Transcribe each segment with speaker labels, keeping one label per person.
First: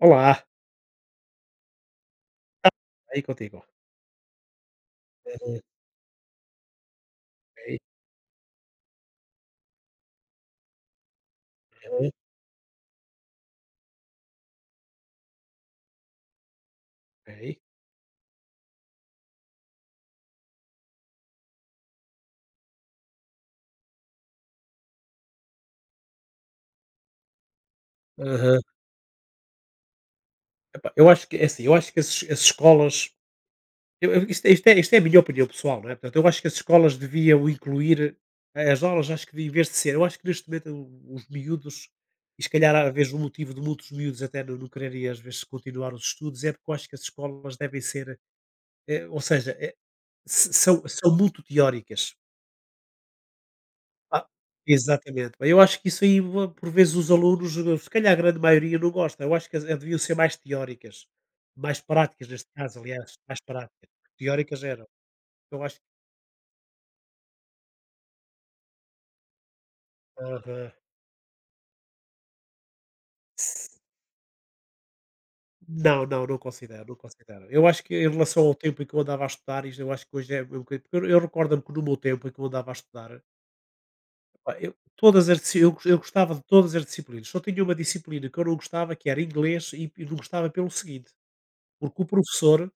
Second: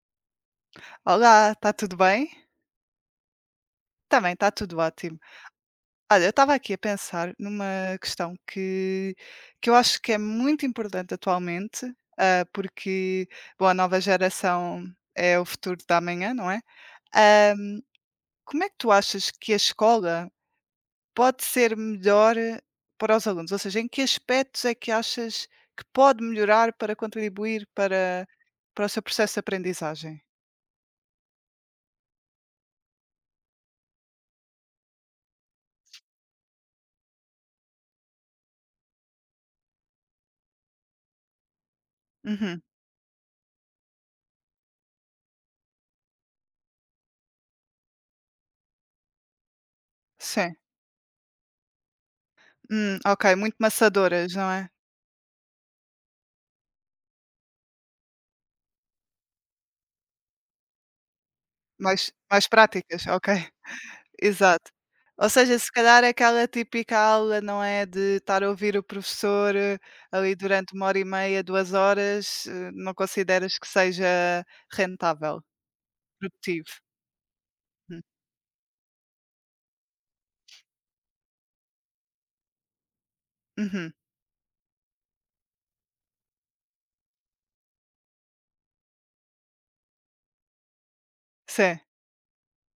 Speaker 1: Olá,
Speaker 2: Olá, está tudo bem?
Speaker 1: tá aí contigo.
Speaker 2: Também está tudo ótimo.
Speaker 1: Uhum,
Speaker 2: Olha, eu estava aqui a pensar
Speaker 1: ok,
Speaker 2: numa questão que eu acho que é muito importante atualmente,
Speaker 1: uhum,
Speaker 2: porque bom, a nova geração é o futuro da amanhã, não é?
Speaker 1: ok,
Speaker 2: Ahm, Como é que tu achas que a escola pode ser melhor para os alunos? Ou seja, em que aspectos é que achas que pode melhorar para contribuir para,
Speaker 1: aham.
Speaker 2: para o seu processo de aprendizagem?
Speaker 1: Epá, eu acho que é assim, eu acho que as escolas eu isto é a minha opinião pessoal, não é, portanto, eu acho que as escolas deviam incluir as aulas, acho que em vez de ser eu acho que neste momento o os miúdos, e se
Speaker 2: Uhum,
Speaker 1: calhar às vezes o motivo de muitos miúdos até não quererem às vezes continuar os estudos, é porque eu acho que as escolas devem ser, ou seja, eh, s
Speaker 2: sim.
Speaker 1: são são muito teóricas.
Speaker 2: Ok, muito
Speaker 1: Ah,
Speaker 2: maçadoras, não é?
Speaker 1: exatamente. Bem, eu acho que isso aí, vo por vezes, os alunos, se calhar a grande maioria não gosta. Eu acho que deviam ser mais teóricas, mais
Speaker 2: Mais
Speaker 1: práticas
Speaker 2: mais
Speaker 1: neste caso,
Speaker 2: práticas,
Speaker 1: aliás,
Speaker 2: ok,
Speaker 1: mais práticas. Teóricas
Speaker 2: exato.
Speaker 1: eram.
Speaker 2: Ou seja,
Speaker 1: Eu
Speaker 2: se
Speaker 1: acho que.
Speaker 2: calhar aquela típica aula, não é, de estar a ouvir o professor, ali,
Speaker 1: Aham.
Speaker 2: durante uma hora e meia, 2 horas, não consideras que seja rentável,
Speaker 1: Não, não, não
Speaker 2: produtivo?
Speaker 1: considero, não considero. Eu acho que
Speaker 2: Hum,
Speaker 1: em relação ao tempo em que eu andava a estudar, isto eu acho que hoje é um bocadinho, porque eu recordo-me que no meu tempo em que eu andava a estudar,
Speaker 2: uhum,
Speaker 1: pá, eu gostava de todas as disciplinas, só tinha uma disciplina que eu não gostava, que era inglês, e não gostava pelo seguinte,
Speaker 2: sim,
Speaker 1: porque o professor.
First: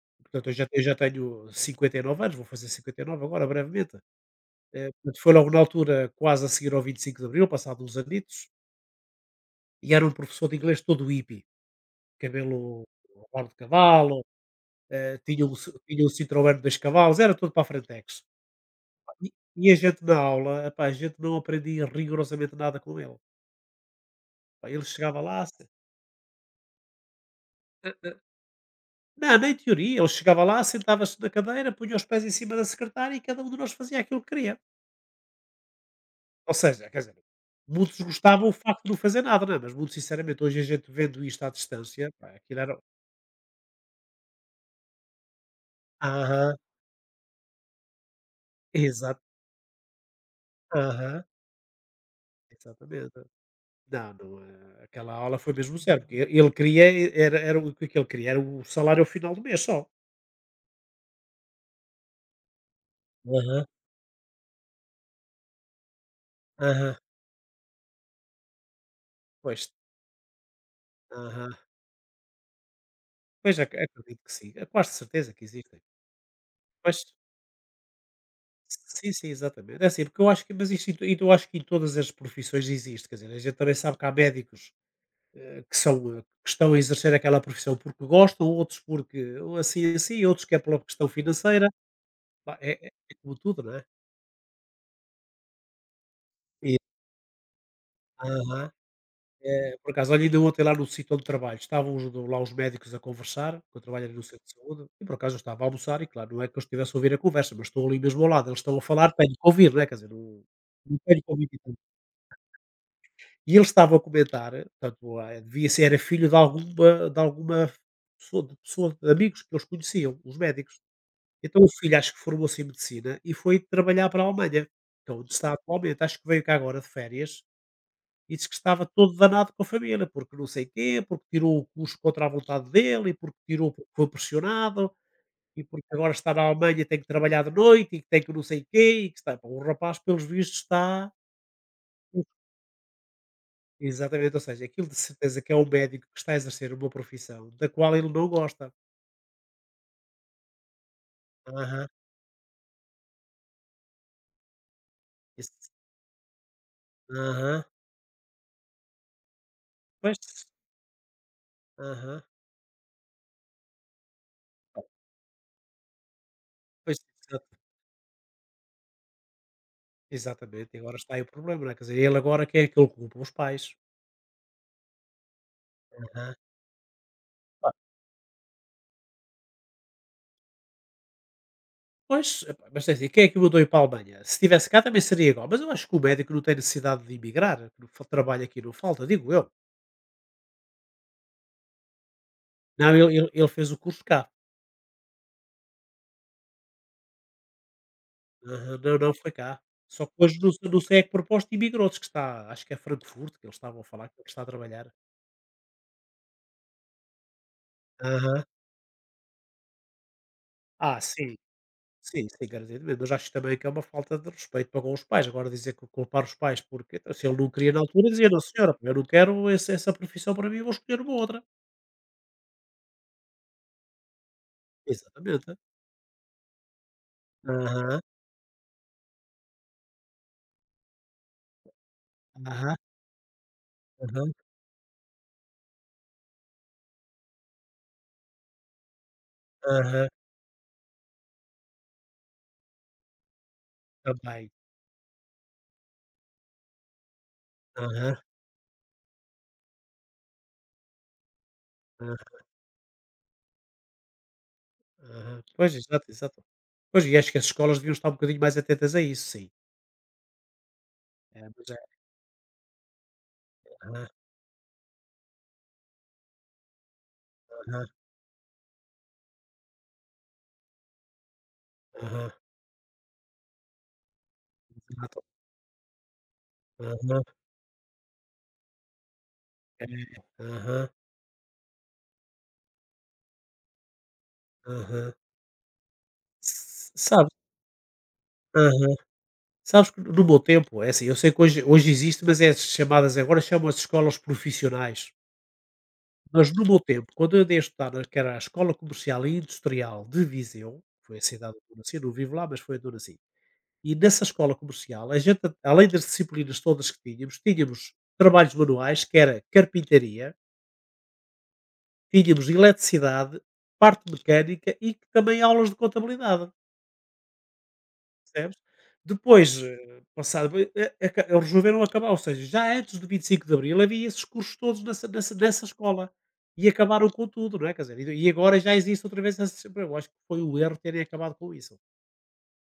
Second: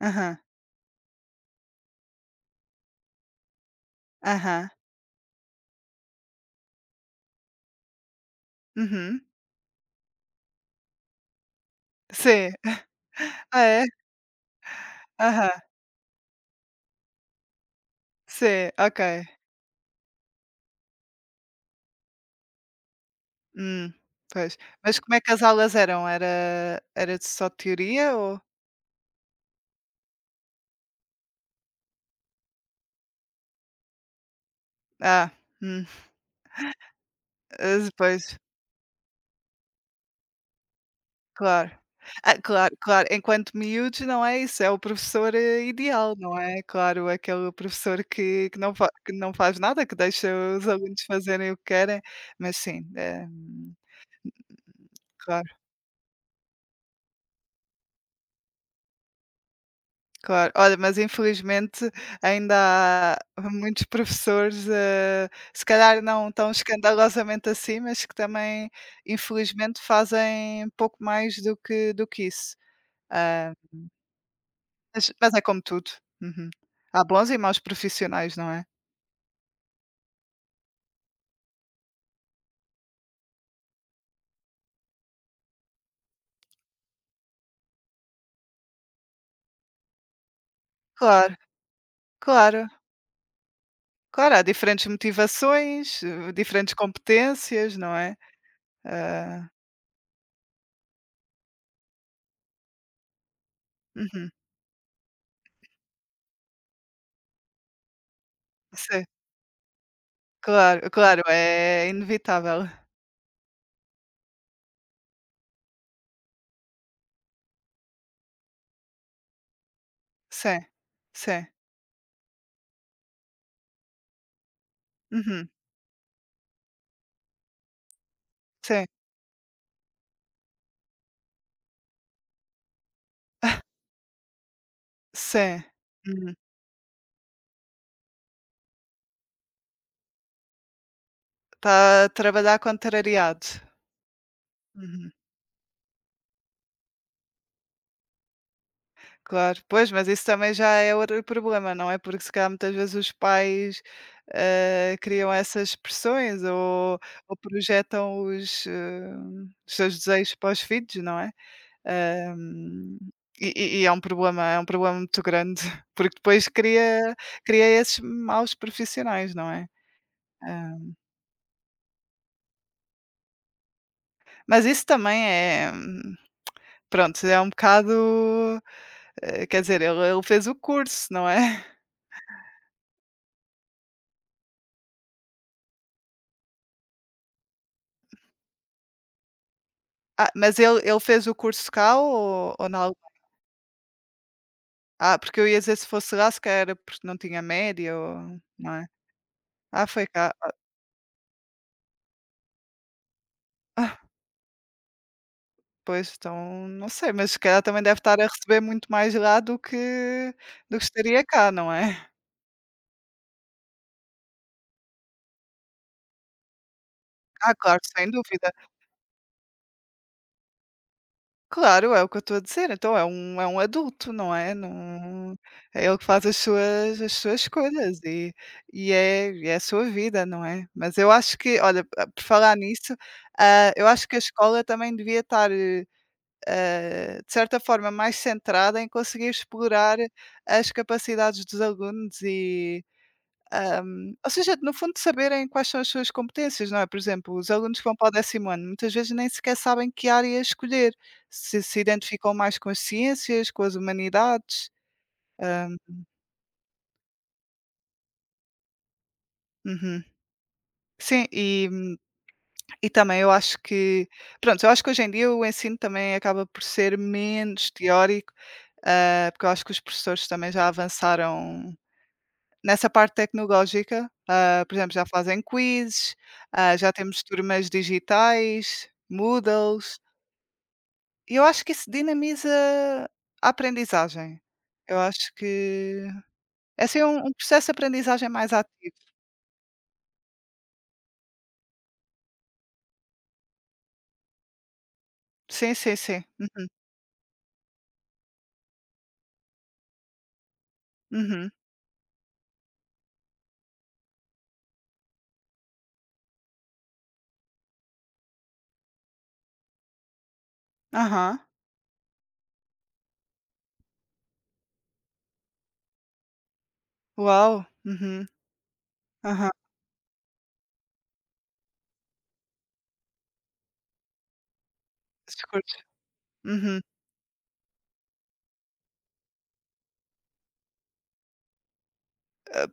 Speaker 2: aham,
Speaker 1: Portanto, eu já tenho 59 anos, vou fazer 59 agora brevemente.
Speaker 2: aham,
Speaker 1: Portanto, foi logo na altura quase a seguir ao 25 de Abril, passado uns anitos,
Speaker 2: uhum,
Speaker 1: e era um professor de inglês todo hippie,
Speaker 2: sim.
Speaker 1: cabelo rabo de
Speaker 2: Ah, é?
Speaker 1: cavalo, tinha
Speaker 2: Aham,
Speaker 1: um ci- tinha um Citroën de 2 cavalos, era todo para a frentex.
Speaker 2: sim, ok.
Speaker 1: E a gente na aula, epá, a gente não aprendia rigorosamente nada com ele.
Speaker 2: Hum, pois.
Speaker 1: Pá, ele
Speaker 2: Mas como
Speaker 1: chegava
Speaker 2: é que as
Speaker 1: lá,
Speaker 2: aulas eram? Era só
Speaker 1: eh, eh,
Speaker 2: teoria ou?
Speaker 1: não, nem teoria, ele chegava lá, sentava-se na cadeira, punha os pés em cima da secretária e cada um de nós fazia aquilo que queria.
Speaker 2: Ah, hum,
Speaker 1: Ou seja, quer dizer,
Speaker 2: hã,
Speaker 1: muitos
Speaker 2: pois.
Speaker 1: gostavam o facto de não fazer nada, não é? Mas muito sinceramente, hoje a gente vendo isto à
Speaker 2: Claro.
Speaker 1: distância, pá,
Speaker 2: Ah,
Speaker 1: aquilo
Speaker 2: claro,
Speaker 1: era.
Speaker 2: claro, enquanto miúdos não é isso, é o professor, ideal, não
Speaker 1: Aham,
Speaker 2: é? Claro, aquele professor que não fa que
Speaker 1: exato,
Speaker 2: não faz nada, que deixa os alunos
Speaker 1: aham,
Speaker 2: fazerem o que querem, mas sim,
Speaker 1: exatamente.
Speaker 2: eh,
Speaker 1: Não, não, aquela aula foi
Speaker 2: claro,
Speaker 1: mesmo zero, porque e ele queria, era o que é que ele queria? Era o salário ao final do mês só.
Speaker 2: claro. Olha, mas infelizmente ainda há
Speaker 1: Aham,
Speaker 2: muitos professores, eh, se calhar não tão
Speaker 1: aham,
Speaker 2: escandalosamente assim, mas que também
Speaker 1: pois,
Speaker 2: infelizmente fazem pouco mais
Speaker 1: aham.
Speaker 2: do que isso.
Speaker 1: Pois, ac acredito que sim, é quase
Speaker 2: Mas
Speaker 1: certeza
Speaker 2: mas é
Speaker 1: que
Speaker 2: como
Speaker 1: existem.
Speaker 2: tudo. Uhum.
Speaker 1: Pois,
Speaker 2: Há bons e maus profissionais, não é?
Speaker 1: sim, sim, exatamente. É assim, porque eu acho que, mas isto em to eu acho que em todas as profissões existe, quer dizer, a gente também sabe que há médicos que estão a exercer aquela profissão porque gostam, outros porque ou assim assim, outros que é pela questão
Speaker 2: Claro,
Speaker 1: financeira. Pá,
Speaker 2: claro,
Speaker 1: é, é como tudo, não é?
Speaker 2: claro, há diferentes motivações, eh, diferentes
Speaker 1: E-
Speaker 2: competências, não é?
Speaker 1: Aham.
Speaker 2: Ah,
Speaker 1: Por acaso, olha, ainda ontem lá no sítio onde trabalho, estavam lá os médicos a conversar, que eu trabalho ali no
Speaker 2: uhum,
Speaker 1: centro de saúde, e por acaso eu estava a almoçar, e claro, não é que eu estivesse a ouvir a conversa, mas estou ali mesmo ao lado, eles estão a
Speaker 2: sim,
Speaker 1: falar, tenho que ouvir, não é? Quer dizer, não,
Speaker 2: claro,
Speaker 1: não tenho
Speaker 2: claro,
Speaker 1: como evitar.
Speaker 2: é inevitável.
Speaker 1: E eles estavam a comentar, portanto, ah, devia ser, era filho de alguma pessoa, de amigos que eles conheciam, os
Speaker 2: Sim,
Speaker 1: médicos.
Speaker 2: sim,
Speaker 1: Então o filho acho que formou-se em medicina e foi trabalhar para a Alemanha, que é onde
Speaker 2: uhum,
Speaker 1: está atualmente. Acho que veio cá agora de férias e disse que
Speaker 2: sim,
Speaker 1: estava todo danado com a família, porque não sei quê, porque tirou o curso contra a vontade dele, e porque tirou porque foi pressionado, e
Speaker 2: sim.
Speaker 1: porque agora está
Speaker 2: Uhum.
Speaker 1: na Alemanha e tem que trabalhar de noite, e que tem que não sei quê, e que está. Pá, o rapaz, pelos vistos, está.
Speaker 2: Está a trabalhar contrariado.
Speaker 1: Exatamente, ou seja, aquilo de
Speaker 2: Uhum.
Speaker 1: certeza que é um médico que está a exercer uma profissão da qual ele não gosta.
Speaker 2: Claro, pois, mas isso também já é outro problema,
Speaker 1: Aham.
Speaker 2: não é? Porque se calhar muitas vezes os pais, eh, criam
Speaker 1: isso-
Speaker 2: essas pressões ou
Speaker 1: Aham.
Speaker 2: projetam os, eh, os seus
Speaker 1: Pois.
Speaker 2: desejos para os filhos, não é?
Speaker 1: Aham.
Speaker 2: Ahm, e é um problema muito grande, porque depois
Speaker 1: Pois.
Speaker 2: cria, cria esses maus profissionais, não é?
Speaker 1: Exatamente,
Speaker 2: Ah,
Speaker 1: e agora está aí o problema, não é? Quer dizer, ele agora quer, que ele culpa? Os pais.
Speaker 2: mas isso também é,
Speaker 1: Aham.
Speaker 2: pronto, é um
Speaker 1: Pá,
Speaker 2: bocado, eh, quer dizer, ele fez o curso, não é?
Speaker 1: pois, epá, mas é assim, quem é que o mudou ir para a Alemanha? Se estivesse cá também seria igual, mas eu acho que o médico não tem necessidade de emigrar, que não fa trabalho aqui não falta, digo eu.
Speaker 2: Ah, mas ele fez o curso cá ou na
Speaker 1: Não, ele fez o curso cá.
Speaker 2: ah, porque eu ia dizer se fosse lá, se calhar era porque não tinha média ou não
Speaker 1: Aham.
Speaker 2: é?
Speaker 1: Não, não, foi cá.
Speaker 2: Ah, foi
Speaker 1: Só que
Speaker 2: cá.
Speaker 1: hoje não sei a que propósito imigrou, diz que está, acho que é Frankfurt, que eles estavam a
Speaker 2: Ah,
Speaker 1: falar que ele está a trabalhar.
Speaker 2: pois, então não sei, mas se calhar também deve estar a
Speaker 1: Aham.
Speaker 2: receber muito mais lá do que
Speaker 1: Ah,
Speaker 2: estaria
Speaker 1: sim.
Speaker 2: cá, não é?
Speaker 1: Sim, sim, garantidamente, mas acho também que é uma falta de respeito para com os pais. Agora, dizer que culpar os pais, porque então, se ele não
Speaker 2: Ah,
Speaker 1: queria na
Speaker 2: claro,
Speaker 1: altura,
Speaker 2: sem
Speaker 1: dizia: "Não
Speaker 2: dúvida.
Speaker 1: senhora, eu não quero esse essa profissão para mim, vou escolher uma outra".
Speaker 2: Claro, é o que eu estou a dizer, então é um adulto, não é? Não
Speaker 1: Exatamente.
Speaker 2: é ele que faz as suas escolhas
Speaker 1: Aham,
Speaker 2: e e é a sua vida, não é? Mas eu acho que olha, por falar
Speaker 1: aham,
Speaker 2: nisso, eu acho que a
Speaker 1: aham,
Speaker 2: escola também devia estar, eh, de certa forma mais centrada em conseguir explorar
Speaker 1: aham,
Speaker 2: as capacidades dos alunos e hum, ou
Speaker 1: também.
Speaker 2: seja, no fundo, saberem quais são as suas competências, não é? Por exemplo, os alunos que vão para o
Speaker 1: Aham,
Speaker 2: décimo ano, muitas vezes nem sequer sabem que área escolher, se se
Speaker 1: aham,
Speaker 2: identificam mais com as ciências, com as humanidades.
Speaker 1: aham. Pois,
Speaker 2: Hum,
Speaker 1: exato, exato. Pois, e acho que as escolas deviam estar um bocadinho mais atentas a isso, sim.
Speaker 2: uhum. Sim,
Speaker 1: É,
Speaker 2: e
Speaker 1: mas é.
Speaker 2: também eu acho
Speaker 1: Aham,
Speaker 2: que pronto, eu acho que hoje em dia o ensino também acaba por ser menos
Speaker 1: aham,
Speaker 2: teórico, porque eu acho que os professores também já avançaram
Speaker 1: aham,
Speaker 2: nessa parte tecnológica, por exemplo, já
Speaker 1: exato.
Speaker 2: fazem quizzes, já
Speaker 1: Aham,
Speaker 2: temos turmas digitais,
Speaker 1: é,
Speaker 2: Moodles.
Speaker 1: aham,
Speaker 2: E eu acho que isso dinamiza a aprendizagem. Eu
Speaker 1: aham.
Speaker 2: acho que é
Speaker 1: S
Speaker 2: assim um
Speaker 1: sabe
Speaker 2: processo de aprendizagem mais ativo.
Speaker 1: Sabes que no meu tempo, é assim, eu sei que hoje existe, mas é chamadas agora, chamam-se escolas profissionais.
Speaker 2: Sim, sim, sim.
Speaker 1: Mas no meu tempo, quando eu andei a estudar, que era a Escola Comercial e Industrial de Viseu, foi a
Speaker 2: Uhum.
Speaker 1: cidade onde eu nasci, não vivo lá, mas foi onde eu nasci. E nessa escola comercial, a gente, além das disciplinas todas que tínhamos, tínhamos trabalhos manuais, que era carpintaria,
Speaker 2: Aham.
Speaker 1: tínhamos eletricidade, parte mecânica e também aulas de contabilidade.
Speaker 2: Uau! Uhum.
Speaker 1: Percebes?
Speaker 2: Aham.
Speaker 1: Depois, eh, passado boi eh, aca eles resolveram acabar, ou seja, já antes do 25 de abril havia esses cursos todos nessa nessa
Speaker 2: Esses
Speaker 1: nessa
Speaker 2: cursos.
Speaker 1: escola, e
Speaker 2: Uhum.
Speaker 1: acabaram com tudo, não é, quer dizer, e agora já existe outra vez essa eu acho que foi o erro terem acabado com isso.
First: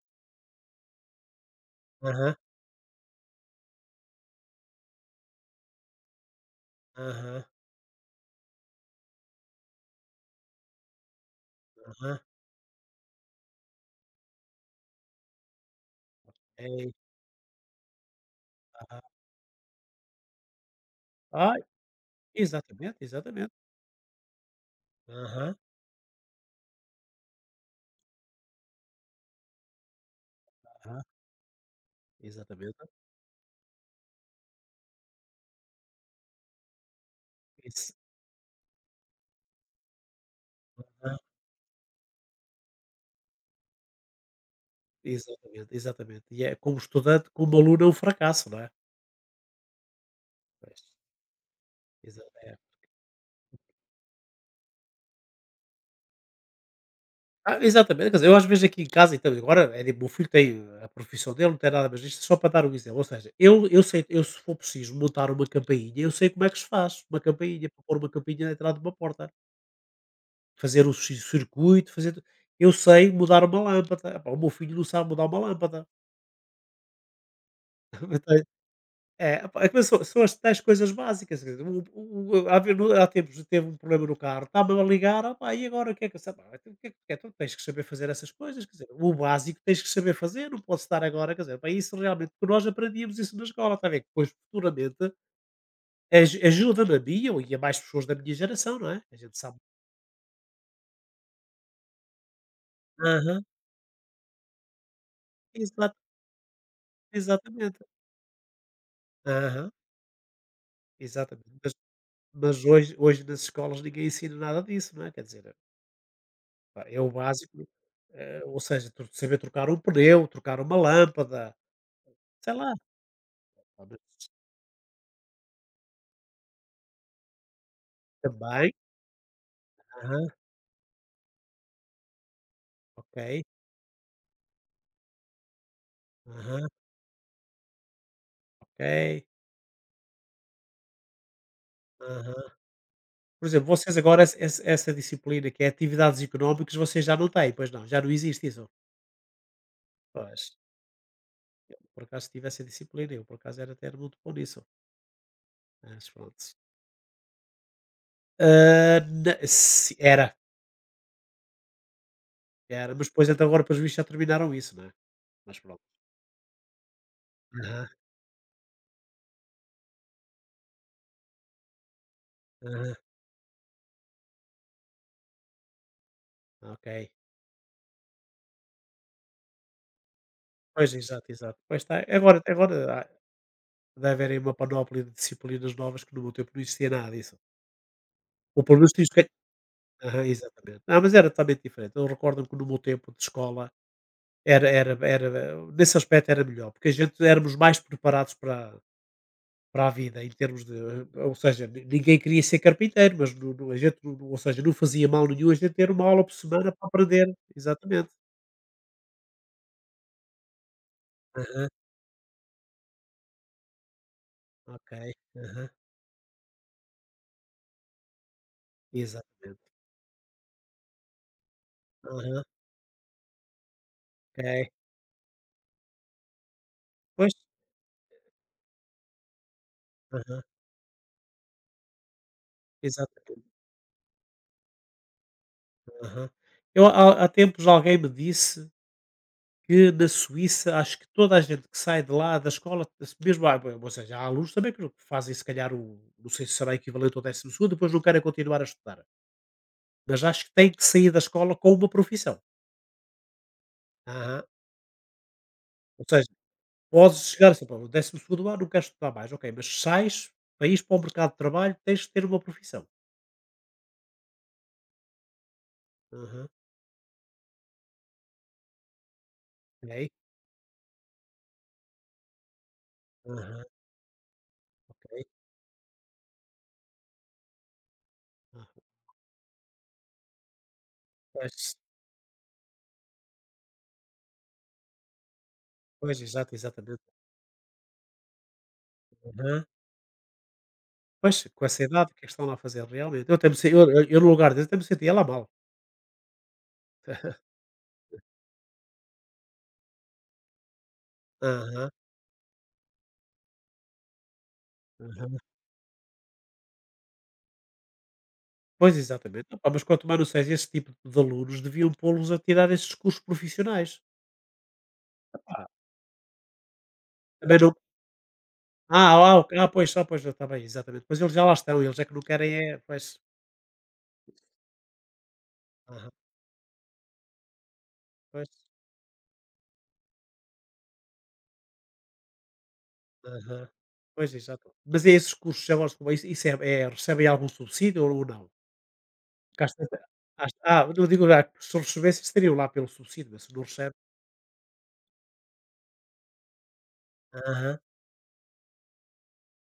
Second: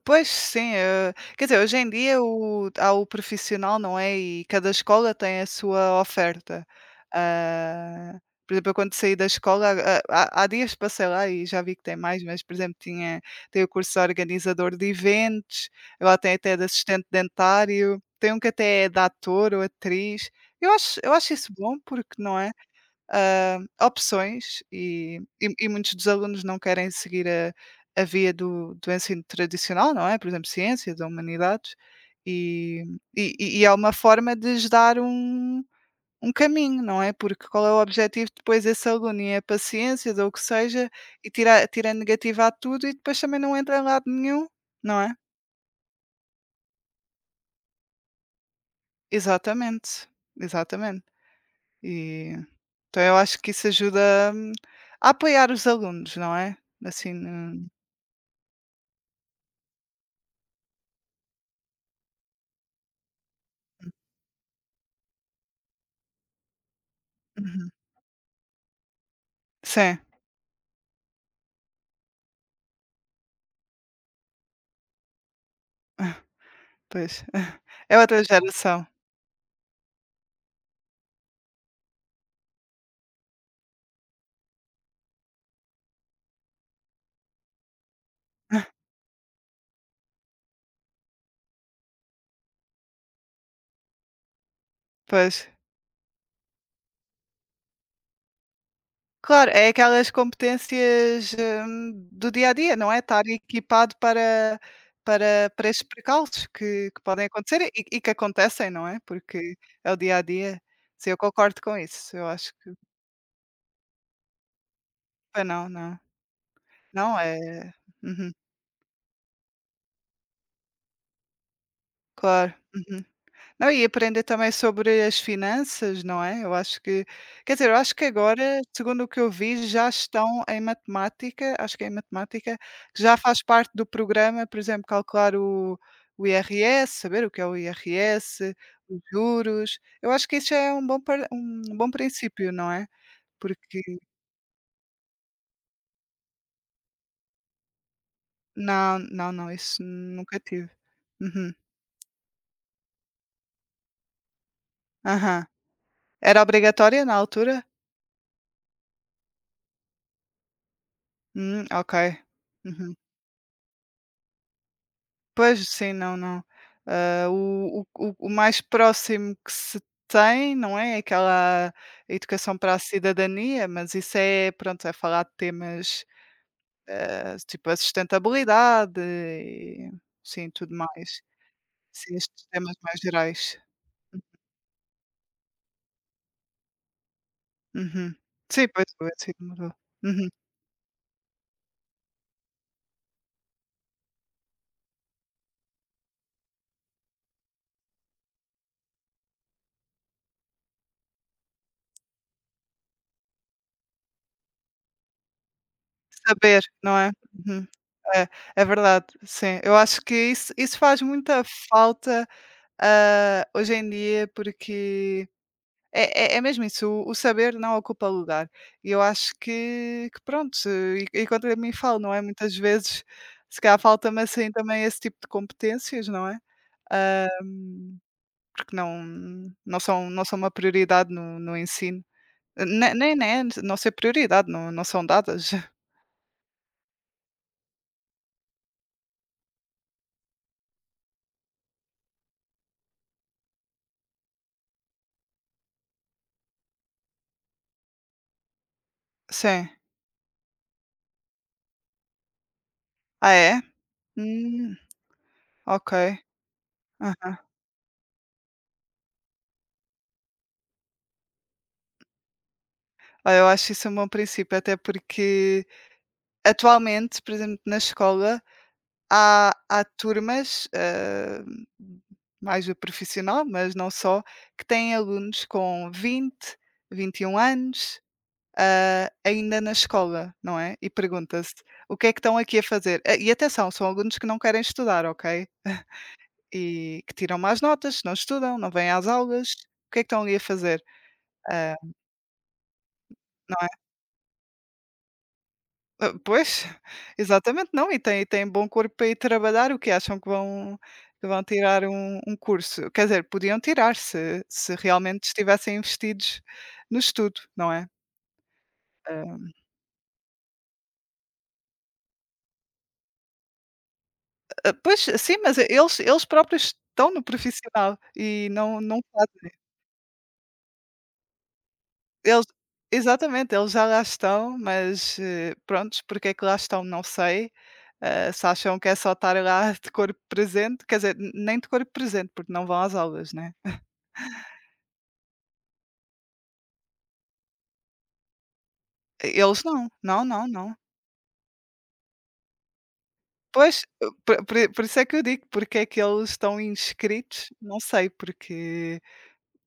Speaker 2: Pois sim, eh, quer dizer, hoje em dia
Speaker 1: Aham,
Speaker 2: o há o profissional, não é, e cada escola tem a sua oferta.
Speaker 1: aham,
Speaker 2: Ah, por exemplo, eu quando saí da escola, há dias passei lá e já vi que tem
Speaker 1: aham.
Speaker 2: mais, mas, por exemplo, tinha tem o curso de organizador de eventos, agora tem até de
Speaker 1: Ei.
Speaker 2: assistente dentário, tem um que até é de
Speaker 1: Aham.
Speaker 2: ator ou atriz. Eu acho isso
Speaker 1: Ah,
Speaker 2: bom, porque não é
Speaker 1: exatamente, exatamente.
Speaker 2: hã, opções e e
Speaker 1: Aham.
Speaker 2: e muitos dos alunos não querem seguir a via do do ensino tradicional, não é, por exemplo, ciências
Speaker 1: Aham,
Speaker 2: ou humanidades,
Speaker 1: exatamente,
Speaker 2: e e e é uma forma de lhes dar um um caminho, não é, porque qual é o
Speaker 1: isso.
Speaker 2: objetivo depois desse aluno ir é para ciências ou o que seja
Speaker 1: Hã.
Speaker 2: e tira negativa a tudo e depois também não entra em lado nenhum, não é?
Speaker 1: Exatamente, exatamente. E é como estudante, como aluno é um fracasso, não é?
Speaker 2: Exatamente,
Speaker 1: Pois,
Speaker 2: exatamente.
Speaker 1: exa
Speaker 2: E
Speaker 1: é.
Speaker 2: então eu acho que isso ajuda hum, a apoiar os alunos, não é? Assim,
Speaker 1: Ah, exatamente, quer dizer, eu às vezes aqui em casa, então, agora, é, tipo, o meu filho tem a profissão dele, não tem nada, mas isto é só para dar um exemplo, ou seja, eu sei, eu se for preciso montar uma campainha, eu sei como é que se faz, uma campainha,
Speaker 2: uhum.
Speaker 1: para pôr uma campainha na entrada de uma porta,
Speaker 2: Sim.
Speaker 1: fazer o circuito, eu sei mudar uma lâmpada. Epá, o meu filho não sabe mudar uma lâmpada.
Speaker 2: Ah, pois. É outra geração.
Speaker 1: É, opa, é que são as tais coisas básicas, quer dizer, o há ve no há tempos teve um problema no carro, estava a ligar: "Opá, e agora o que é que eu sei?". Pá, "Então o que é que tu queres?", "Então tens que saber fazer essas coisas, quer dizer, o básico tens que saber fazer, não podes estar agora", quer dizer, pá, isso realmente, porque nós aprendíamos isso na escola, está a ver? Que depois futuramente
Speaker 2: Pois.
Speaker 1: ajuda-me a mim ou e a mais pessoas da minha geração, não é? A gente
Speaker 2: Claro,
Speaker 1: sabe.
Speaker 2: é aquelas competências, do dia a dia, não é? Estar
Speaker 1: Aham.
Speaker 2: equipado para para estes
Speaker 1: Exato,
Speaker 2: percalços que podem acontecer
Speaker 1: exatamente.
Speaker 2: e que acontecem, não é? Porque
Speaker 1: Aham,
Speaker 2: é o dia a dia. Sim, eu
Speaker 1: exatamente.
Speaker 2: concordo
Speaker 1: Mas
Speaker 2: com isso. Eu acho
Speaker 1: mas
Speaker 2: que
Speaker 1: hoje nas escolas ninguém ensina nada disso, não é? Quer
Speaker 2: pois
Speaker 1: dizer,
Speaker 2: não, não.
Speaker 1: pá, é o
Speaker 2: Não
Speaker 1: básico.
Speaker 2: é uhum.
Speaker 1: Ou seja, tro saber trocar um pneu, trocar uma lâmpada,
Speaker 2: Claro.
Speaker 1: sei lá.
Speaker 2: Uhum. Não, e
Speaker 1: Sabe?
Speaker 2: aprender também sobre as finanças, não é? Eu acho que quer dizer, eu acho que agora,
Speaker 1: Também.
Speaker 2: segundo o que eu vi, já
Speaker 1: Aham.
Speaker 2: estão em matemática, acho que é em matemática, que já
Speaker 1: Ok.
Speaker 2: faz parte do programa, por exemplo, calcular o
Speaker 1: Aham.
Speaker 2: IRS, saber o que é o IRS, os
Speaker 1: Ok.
Speaker 2: juros. Eu acho que isso é um bom par um bom
Speaker 1: Aham.
Speaker 2: princípio, não é?
Speaker 1: Por exemplo,
Speaker 2: Porque
Speaker 1: vocês agora essa disciplina que é atividades económicas, vocês já não têm, pois não? Já não existe isso?
Speaker 2: não, não, não, isso nunca
Speaker 1: Pois.
Speaker 2: tive. Uhum.
Speaker 1: Eu por acaso tive essa disciplina, eu por acaso era até muito bom nisso,
Speaker 2: Aham.
Speaker 1: mas
Speaker 2: Era
Speaker 1: pronto.
Speaker 2: obrigatória na altura?
Speaker 1: Hã, na se era,
Speaker 2: Ok.
Speaker 1: era,
Speaker 2: Uhum.
Speaker 1: mas depois até agora pelos vistos já terminaram isso, não é? Mas
Speaker 2: Pois,
Speaker 1: pronto.
Speaker 2: sim, não, não. Ah,
Speaker 1: Aham.
Speaker 2: o mais próximo que se tem, não é, é aquela educação para a
Speaker 1: Aham.
Speaker 2: cidadania, mas isso é, pronto, é falar de temas,
Speaker 1: Ok.
Speaker 2: tipo a sustentabilidade e sim, tudo
Speaker 1: Pois,
Speaker 2: mais.
Speaker 1: exato, exato. Pois está,
Speaker 2: Sim,
Speaker 1: agora,
Speaker 2: estes temas mais gerais.
Speaker 1: deve haverem uma panóplia de disciplinas novas que no meu tempo não existia nada disso.
Speaker 2: Uhum.
Speaker 1: Ou
Speaker 2: Sim,
Speaker 1: pelo
Speaker 2: pois
Speaker 1: menos
Speaker 2: o
Speaker 1: tinhas que
Speaker 2: ensino mudou.
Speaker 1: aham,
Speaker 2: Uhum.
Speaker 1: exatamente. Ah, mas era totalmente diferente. Eu recordo-me que no meu tempo de escola era era era nesse aspecto era melhor, porque a gente éramos mais preparados para a vida em termos de, ou seja, ni ninguém queria ser carpinteiro, mas no no a gente no ou seja, não fazia mal nenhum a gente ter uma aula por
Speaker 2: Saber,
Speaker 1: semana para
Speaker 2: não é?
Speaker 1: aprender.
Speaker 2: Uhum.
Speaker 1: Exatamente.
Speaker 2: É, é verdade, sim. Eu acho que isso faz muita
Speaker 1: Aham,
Speaker 2: falta, ah, hoje em dia,
Speaker 1: ok.
Speaker 2: porque
Speaker 1: Aham,
Speaker 2: É é mesmo isso, o saber não ocupa lugar. E eu acho
Speaker 1: exatamente.
Speaker 2: que pronto, e contra mim falo, não é,
Speaker 1: Aham,
Speaker 2: muitas vezes, se calhar falta-me assim
Speaker 1: ok.
Speaker 2: também esse tipo de competências, não é? Ah,
Speaker 1: Pois.
Speaker 2: porque não são não são
Speaker 1: Aham,
Speaker 2: uma prioridade no no ensino. Ne nem
Speaker 1: exatamente.
Speaker 2: nem é não ser prioridade, não são dadas.
Speaker 1: Aham. Eu há tempos alguém me disse que na Suíça acho que toda a gente que sai de lá da escola, mesmo há ou seja, há alunos também que fazem se calhar o não sei se será equivalente ao 12.º, depois não querem continuar a estudar.
Speaker 2: Sim.
Speaker 1: Mas acho que têm que sair da escola com uma profissão.
Speaker 2: Ah, é?
Speaker 1: Aham.
Speaker 2: Hum,
Speaker 1: Ou
Speaker 2: ok.
Speaker 1: seja, podes
Speaker 2: Aham.
Speaker 1: chegar assim: "Pá, o 12.º ano não quero estudar mais", ok, mas sais para ires para o mercado de trabalho, tens de ter uma profissão.
Speaker 2: Olha, eu acho isso um bom princípio, até porque
Speaker 1: Aham.
Speaker 2: atualmente, por exemplo, na escola há
Speaker 1: Ok?
Speaker 2: turmas, hã, mais o profissional,
Speaker 1: Aham.
Speaker 2: mas não só, que têm
Speaker 1: Ok.
Speaker 2: alunos com 20, 21 anos,
Speaker 1: Ah.
Speaker 2: hã, ainda na escola, não é? E pergunta-se:
Speaker 1: Pois,
Speaker 2: "O que é que estão aqui a fazer?" Ah, e atenção, são alunos que não querem estudar, ok?
Speaker 1: pois, exato,
Speaker 2: E
Speaker 1: exatamente.
Speaker 2: que tiram más notas, não estudam, não vêm às aulas. O que é que estão ali a fazer?
Speaker 1: Pois, com
Speaker 2: Ah,
Speaker 1: essa idade, o que é que estão lá a fazer realmente? Eu até me sen eu no lugar deles até me sentia lá mal.
Speaker 2: ah, pois, exatamente, não, e tem bom corpo para ir trabalhar, o que acham que vão tirar
Speaker 1: Aham,
Speaker 2: um um curso? Quer dizer, podiam tirar se realmente
Speaker 1: aham.
Speaker 2: estivessem investidos no estudo, não é?
Speaker 1: Pois, exatamente. Opa, mas quanto mais não seja, esse tipo de alunos deviam pô-los a tirar esses cursos profissionais.
Speaker 2: Ah, ah, pois, sim, mas
Speaker 1: Ah,
Speaker 2: eles próprios estão no
Speaker 1: também não,
Speaker 2: profissional e não
Speaker 1: ah, ah, ok,
Speaker 2: fazem.
Speaker 1: ah, pois, está bem, exatamente. Pois, eles já lá estão, eles é que não
Speaker 2: Eles
Speaker 1: querem é pois.
Speaker 2: exatamente, eles já lá estão, mas, eh, prontos,
Speaker 1: Aham,
Speaker 2: porque é que lá estão, não sei. Ah, se
Speaker 1: pois.
Speaker 2: acham que é só estar lá de corpo presente, quer dizer, n nem de corpo presente, porque não vão às aulas, né?
Speaker 1: Aham. Pois, exato. Mas é esses cursos chamam-se como, isso é recebem algum subsídio ou não? Porque
Speaker 2: Eles não, não, não,
Speaker 1: às,
Speaker 2: não.
Speaker 1: ah, não digo já, se recebessem estariam lá pelo subsídio, mas se não
Speaker 2: Pois,
Speaker 1: recebe.
Speaker 2: po por isso é que eu digo, porque é que eles estão inscritos,
Speaker 1: Aham,
Speaker 2: não sei, porque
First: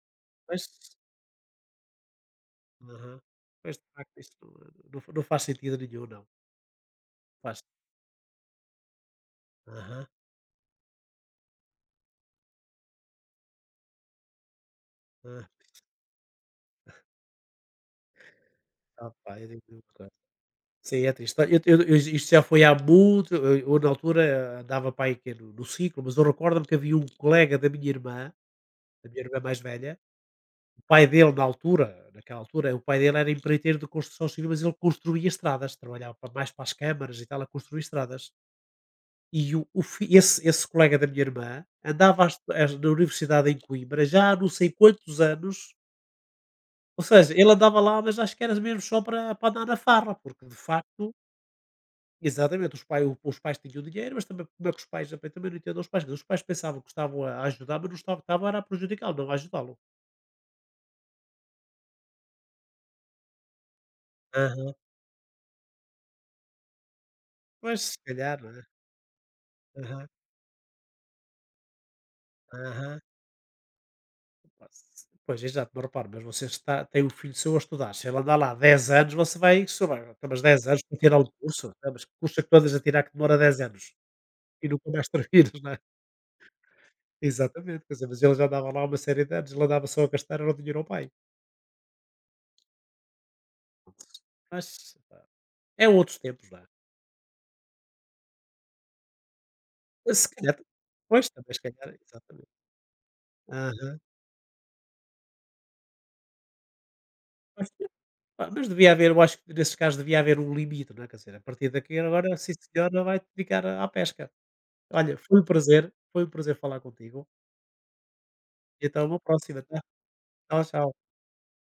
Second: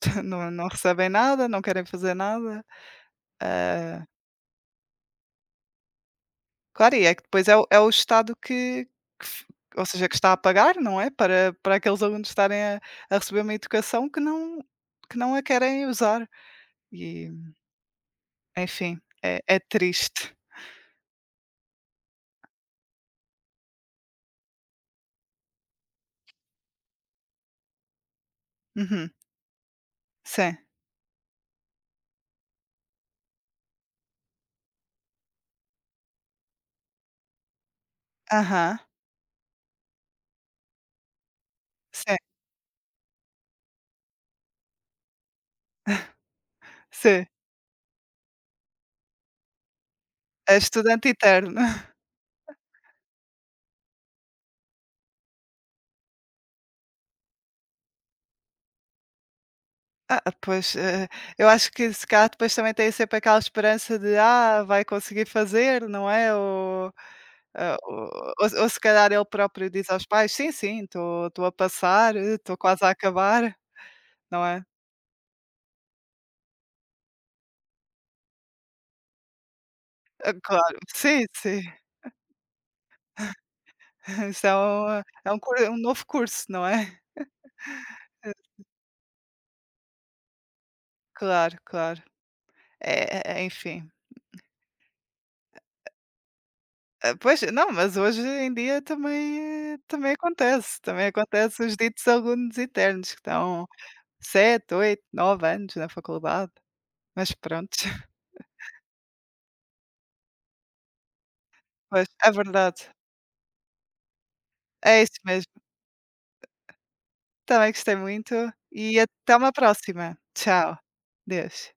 Speaker 1: pois.
Speaker 2: não recebem nada, não querem fazer nada.
Speaker 1: Aham. Mas, de
Speaker 2: Ah,
Speaker 1: facto, isso não não faz sentido nenhum, não.
Speaker 2: claro, e é que depois é
Speaker 1: Faz.
Speaker 2: o Estado que f ou
Speaker 1: Aham,
Speaker 2: seja, que está a pagar, não é, para aqueles alunos estarem a receber uma educação que não a
Speaker 1: hã.
Speaker 2: querem usar. E, enfim,
Speaker 1: Ah pá, eu
Speaker 2: é
Speaker 1: digo uma coisa.
Speaker 2: triste.
Speaker 1: Sim, é triste. Eu isto já foi há muito, eu na altura, andava para aí quê no 5, mas eu recordo-me que havia um colega da
Speaker 2: Uhum.
Speaker 1: minha irmã mais velha,
Speaker 2: Sim.
Speaker 1: o pai dele na altura, naquela altura, o pai dele era empreiteiro de construção civil, mas ele construía estradas, trabalhava para mais para as câmaras e tal, a construir estradas.
Speaker 2: Aham.
Speaker 1: E o fi esse colega da minha irmã
Speaker 2: Sim,
Speaker 1: andava a estu a na universidade em Coimbra já há não sei quantos anos. Ou
Speaker 2: sim.
Speaker 1: seja, ele andava lá, mas acho que era mesmo só para andar na farra, porque de
Speaker 2: É estudante
Speaker 1: facto,
Speaker 2: eterno.
Speaker 1: exatamente, os pais tinham dinheiro, mas também, como é que os pais também, não entendo os pais pensavam que estavam a ajudar, mas não estavam, era a prejudicá-lo, não a ajudá-lo.
Speaker 2: Ah, pois, eh, eu acho que se calhar depois também tem sempre aquela esperança de: "Ah,
Speaker 1: Aham.
Speaker 2: vai conseguir fazer", não é? Ou, ah,
Speaker 1: Pois, se
Speaker 2: ou
Speaker 1: calhar, não é?
Speaker 2: ou se calhar ele próprio diz aos
Speaker 1: Aham,
Speaker 2: pais: "Sim, sim, estou a passar, estou quase a
Speaker 1: aham.
Speaker 2: acabar", não é?
Speaker 1: Pois, pois, exato, mas repare, mas você está tem um filho seu a estudar, se ele andar lá 10 anos, você vai, se vai
Speaker 2: Ah,
Speaker 1: mas 10
Speaker 2: claro,
Speaker 1: anos para tirar
Speaker 2: sim,
Speaker 1: o
Speaker 2: sim,
Speaker 1: curso? Então, mas que curso é que tu andas a tirar que demora 10 anos?
Speaker 2: isso
Speaker 1: E nunca mais
Speaker 2: é um cur
Speaker 1: terminas, não
Speaker 2: um
Speaker 1: é?
Speaker 2: novo curso, não é?
Speaker 1: Exatamente, quer dizer, mas ele já andava lá há uma série de anos, ele andava só a gastar era o dinheiro ao pai.
Speaker 2: Claro, claro. É é enfim.
Speaker 1: Mas, epá, é outros tempos lá.
Speaker 2: Ah, pois, não, mas hoje em dia também eh,
Speaker 1: Se calhar
Speaker 2: também
Speaker 1: pois, também se
Speaker 2: acontece os
Speaker 1: calhar,
Speaker 2: ditos
Speaker 1: exatamente.
Speaker 2: alunos eternos que estão
Speaker 1: Aham.
Speaker 2: 7, 8, 9 anos na faculdade, mas
Speaker 1: Mas
Speaker 2: pronto,
Speaker 1: epá, mas devia haver, eu acho que nesses casos devia haver um limite, não é, quer dizer, a partir daqui
Speaker 2: pois, é
Speaker 1: agora, sim
Speaker 2: verdade.
Speaker 1: senhora, vai te dedicar à pesca.
Speaker 2: É
Speaker 1: Olha,
Speaker 2: isso mesmo.
Speaker 1: foi um prazer falar contigo,
Speaker 2: Também gostei muito
Speaker 1: e
Speaker 2: e
Speaker 1: até uma
Speaker 2: até uma
Speaker 1: próxima, tá.
Speaker 2: próxima.
Speaker 1: Tchau,
Speaker 2: Tchau.
Speaker 1: tchau.
Speaker 2: Deus.